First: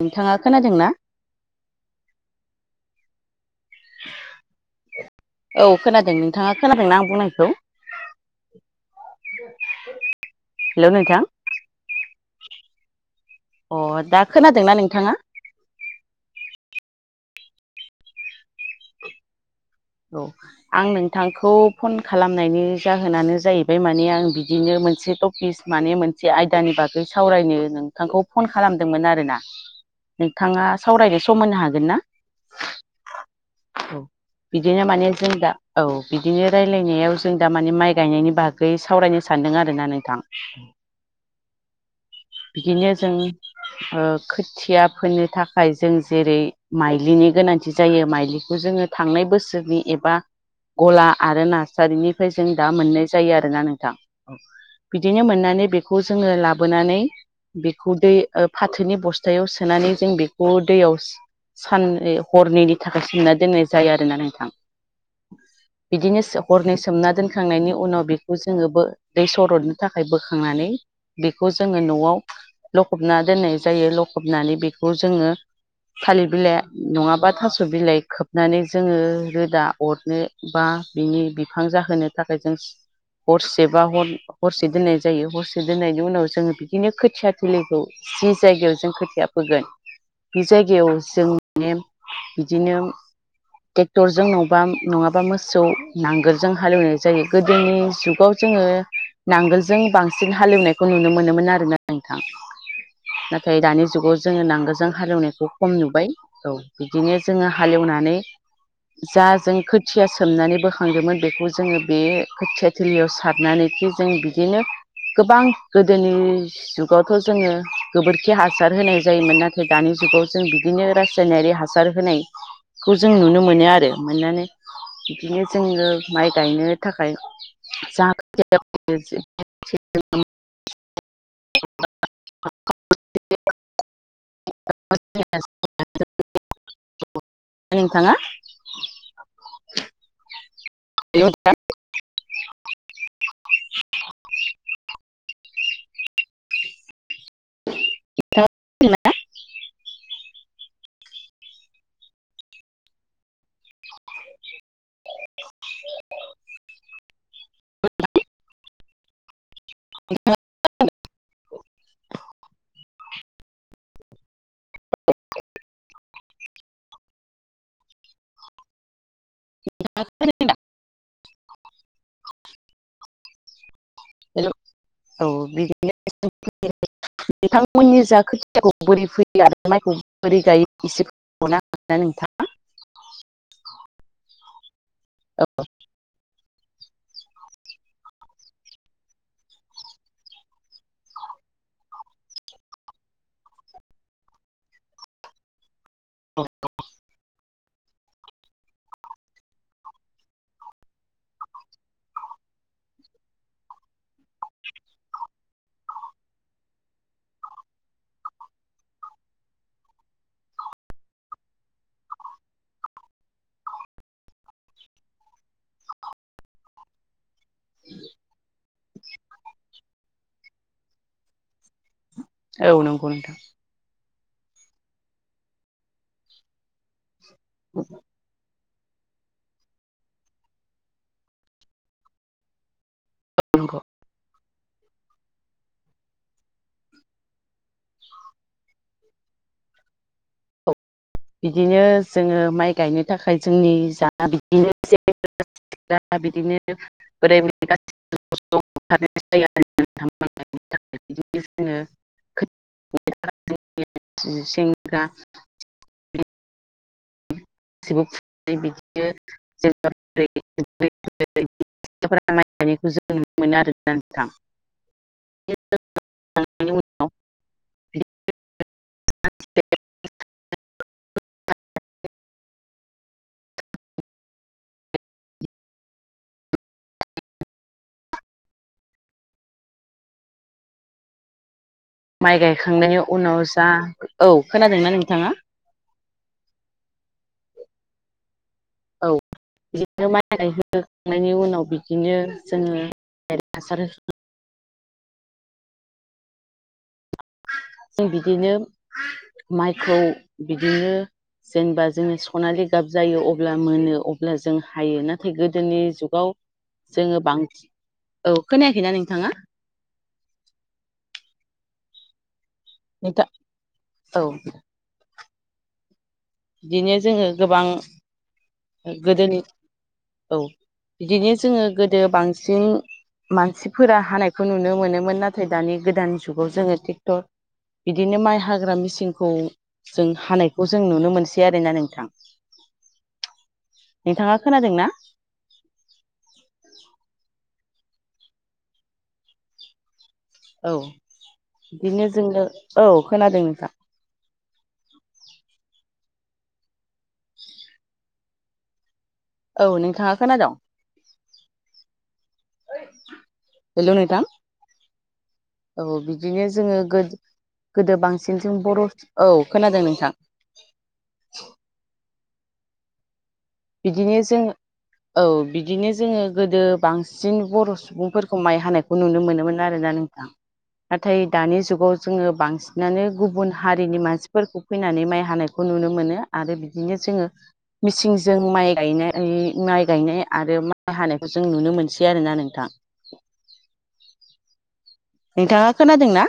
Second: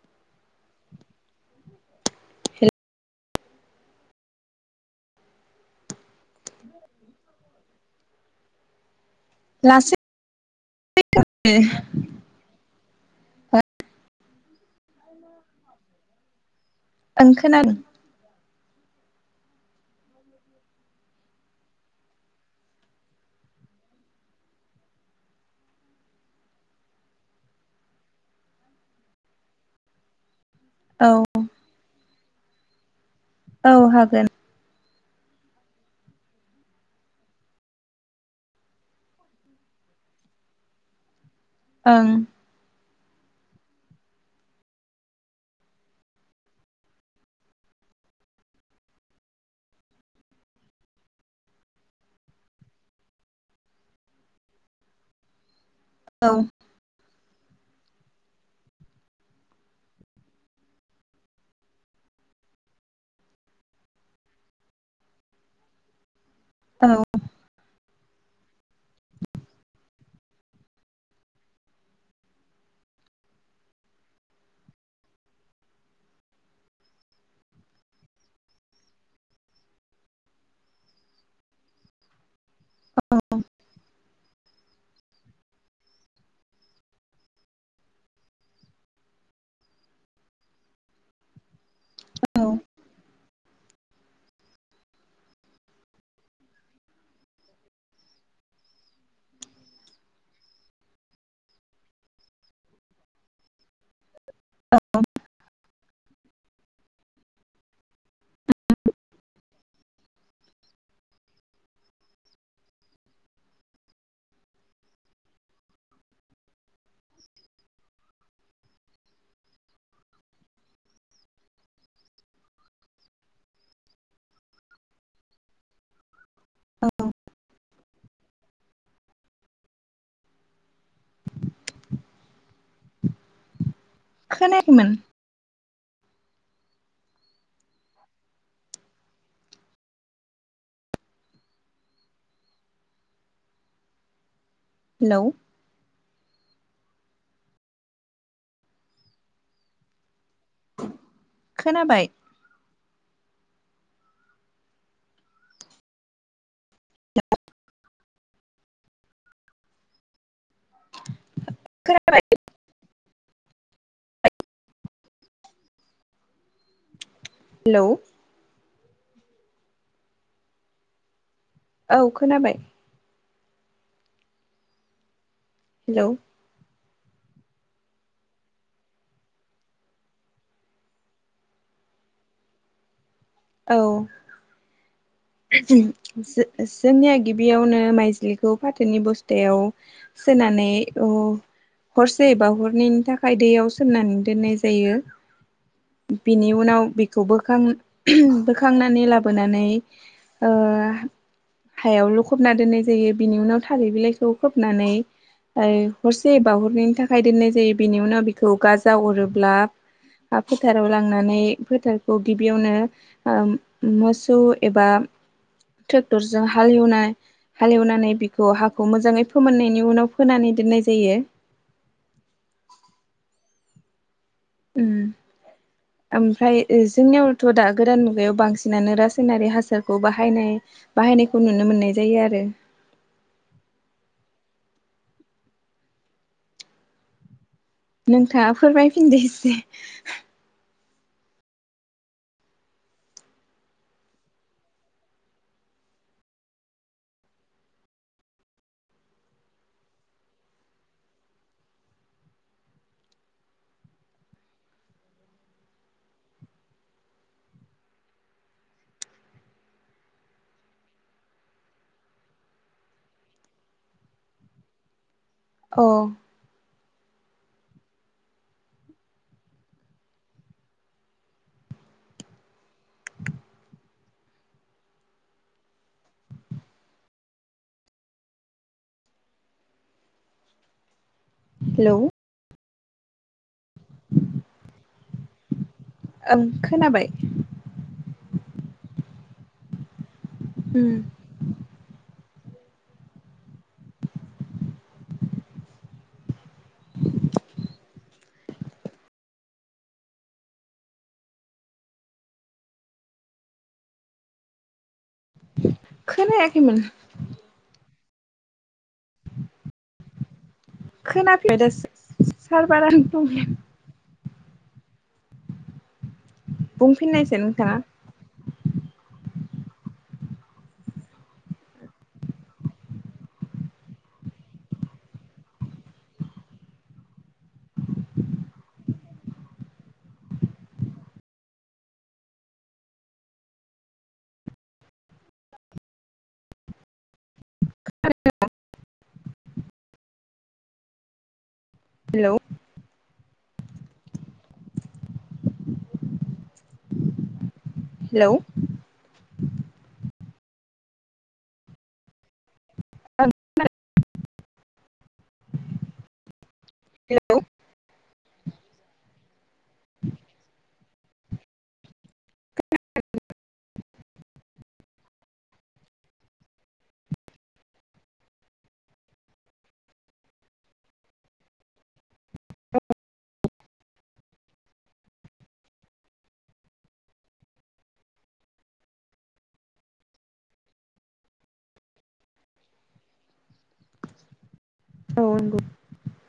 नोंथाङा खोनादों ना? औ खोनादों नोंथाङा खोनादोंना आं बुंनायखौ? [inaudible] लासै हेल' नोंथां [unintelligible] अ दा खोनादोंना नोंथाङा? ओं खोनादों। औ आं नोंथांखौ फन खालामनायनि जाहोनानो जाहैबाय माने आं बिदिनो मोनसे- [unintelligible] माने मोनसे आयदानि बागै सावरायनो नोंथांखौ फन खालामदोंमोन आरोना। नोंथाङा औ सावरायनो समायनो हागोन ना औ हागोन बिदिनो माने जों दा औ बिदिनो रायलायनायाव जों दा माने माइ गायनायनि बाहागो बै सावरायनो सानदों आरो ना नोंथां ओं बिदिनो जों ओ खोथिया फोननो थाखाय जों जेरै माइलिनि गोनांथि जायो माइलिखौ जोङो थांनाय बोसोरनि एबा गला आरो नारसारिनिफ्राय जों दा मोननाय जायो आरोना नोंथां। बिदिनो मोननानै बेखौ औ जोङो लाबो नानै बेखौ दै फाथोनि बस्थायाव सोनानै जों बेखौ दैयाव सान हरनैनि थाखाय सोमना दोननाय जायो आरोना नोंथां। बिदिनोसो हरनै औ सोमना दोनखांनायनि उनाव बेखौ जोङो ब दै सरदनो थाखाय बोखांनानै बेखौ जोङो न'आव लखबना दोननाय जायो लखबनानै बेखौ जोङो थालिर बिलाइ नङाबा थास' बिलाइ खोबनानै जोङो रोदा अरनो बा बिनि बिफां जाहोनो थाखाय जों औ हरसे बा ह हरसे दोननाय जायो हरसे दोननाय बिनि उनाव जोङो बिदिनो खोथिया थलिखौ जि जायगायाव जों खोथिया फोगोन बे जायगायाव जों माने औ बिदिनो ट्रेक्टरजों नङा नङाबा मोसौ नांगोलजों हालेवनाय जायो गोदोनि जुगाव जोङो नांगोलजों बांसिन हालेवनायखौ नुनो मोनोमोन आरोना नोंथां नाथाय दानि जुगाव जोङो नांगोलजों हालेवनायखौ खम नुबाय औ बिदिनो जोङो हालेवनानै जा जों खोथिया सोमनानै बोखांदोंमोन बेखौ जोङो बे खोथिया थोलियाव सारनानैखि जों बिदिनो गोबां गोदोनि जुगावथ' जोङो गोबोरखि हासार होनाय जायोमोन नाथाय दानि जुगाव जों बिदिनो रासायनारि हासार हासार होनायखौ जों नुनो मोनो आरो मोननानै बिदिनो जोङो माइ गायनो औ थाखाय [unintelligible] [unintelligible] खोनाखैमोन द [unintelligible] नोंथाङा इउ [unintelligible] हेलौ खोनाबाय [unintelligible] [unintelligible] खोनाबाय हेलौ [unintelligible] खोनादों दा औ खोनाबाय औ बिदि हेलौ [unintelligible] बिथांमोननि जा खोथियाखौ बोरै फैयो आरो माइखौ बोरै गायो ए [unintelligible] नोंथाङ औ जो जोंनिया गिबियावनो माइजलिखौ फाथोनि बस्थायाव सो ननानै अ हरसे एबा हरनैनि थाखाय दैयाव सोमनानै दोननाय जायो बिनि उनाव बेखौ बोखां ओम बोखांनानै लाबोनानै ओ हायावल' खबना दोननाय जायो बिनि उनाव थारै बिलाइखौ खोबनानै। हरसे बावहरनायनि थाखाय दोननाय जायो बेनि उनाव बेखौ गाजा अरोब्ला फोथाराव लांनानै फोथारखौ गिबियावनो मोसौ एबा ट्रेक्टरजों हाल एवनाय हालेवनानै बिखौ हाखौ मोजाङै फोमोननायनि उनाव फोनानै दोननाय जायो औ नंगौ नोंथां उम ओमफ्राय जोंनियावथ' दा गोदान मुगायाव बांसिन बिसिनानो रासायनारि हासारखौ बाहायनाय बाहायनायखौ नुनो मोननाय जायो आरो [inaudible] नोंथाङा फोरमायफिनदो एसे बिदिनो जोङो माइ गायनो थाखाय जोंनि जा बिदिनो जे दा बिदिनो [inaudible] बिदिनो [inaudible] जोङो दा [inaudible] [inaudible] माइ गायखौ जों नुनो मोनो आरो नोंथां। औ। बेनि उनाव हेलौ माइ गायखांनायनि उनाव जा औ खोनादोंना नोंथाङा। ओं खोनाबाय औ बिदिनो माइ उम होखांनायनि उनाव बिदिनो जोङो हासार जों बिदिनो माइखौ बिदिनो जेनेबा जोङो सनालि गाब जायो अब्ला मोनो अब्ला जों हायो नाथाय गोदोनि। जुगाव खोनायाखैमोन जोङो बांसिन औ खोनायाखैना नोंथाङा? खोनाफैबाय दे सार बारानो नोंथां दं। औ। बिदिनो जोङो बुंफिननायसै गोबां नोंथाङा गोदोनि औ। बिदिनो जोङो गोदो बांसिन मानसिफोरा हानायखौ नुनो मोनोमोन नाथाय दानि गोदान जुगाव जोङो ट्रेक्टर बिदिनो माइ हाग्रा मेचिनखौ जों हानायखौ जों नुनो मोनसै। आरो ना नोंथां नोंथाङा खोनादों ना। औ बिदिनो हेलौ जोंनो औ खोनादों नोंथां। हेलौ। औ नोंथाङा खोनादोंं हेल' नोंथां। औ बिदिनो जोङो गो हेलौ गोदो बांसिन जों बर' औ खोनादों नोंथां। बिदिनो जों। औ बिदिनो जोङो गोदो बांसिन बर' सुबुंफोरखौ माइ हानो। खौ नुनो मोनोमोन आरोना नोंथां। नाथाय दानि जुगाव जोङो बांसिनानो गुबुन हारिनि मानसिफोरखौ। फैनानै माइ हानायखौ नुनो मोनो आरो बिदिनो जोङो मिसिं जों माइ गायनाय माइ गायनाय आरो माइ हानायखौ जों नुनो मोनसै आरोना नोंथां। नोंथाङा खोनादों ना?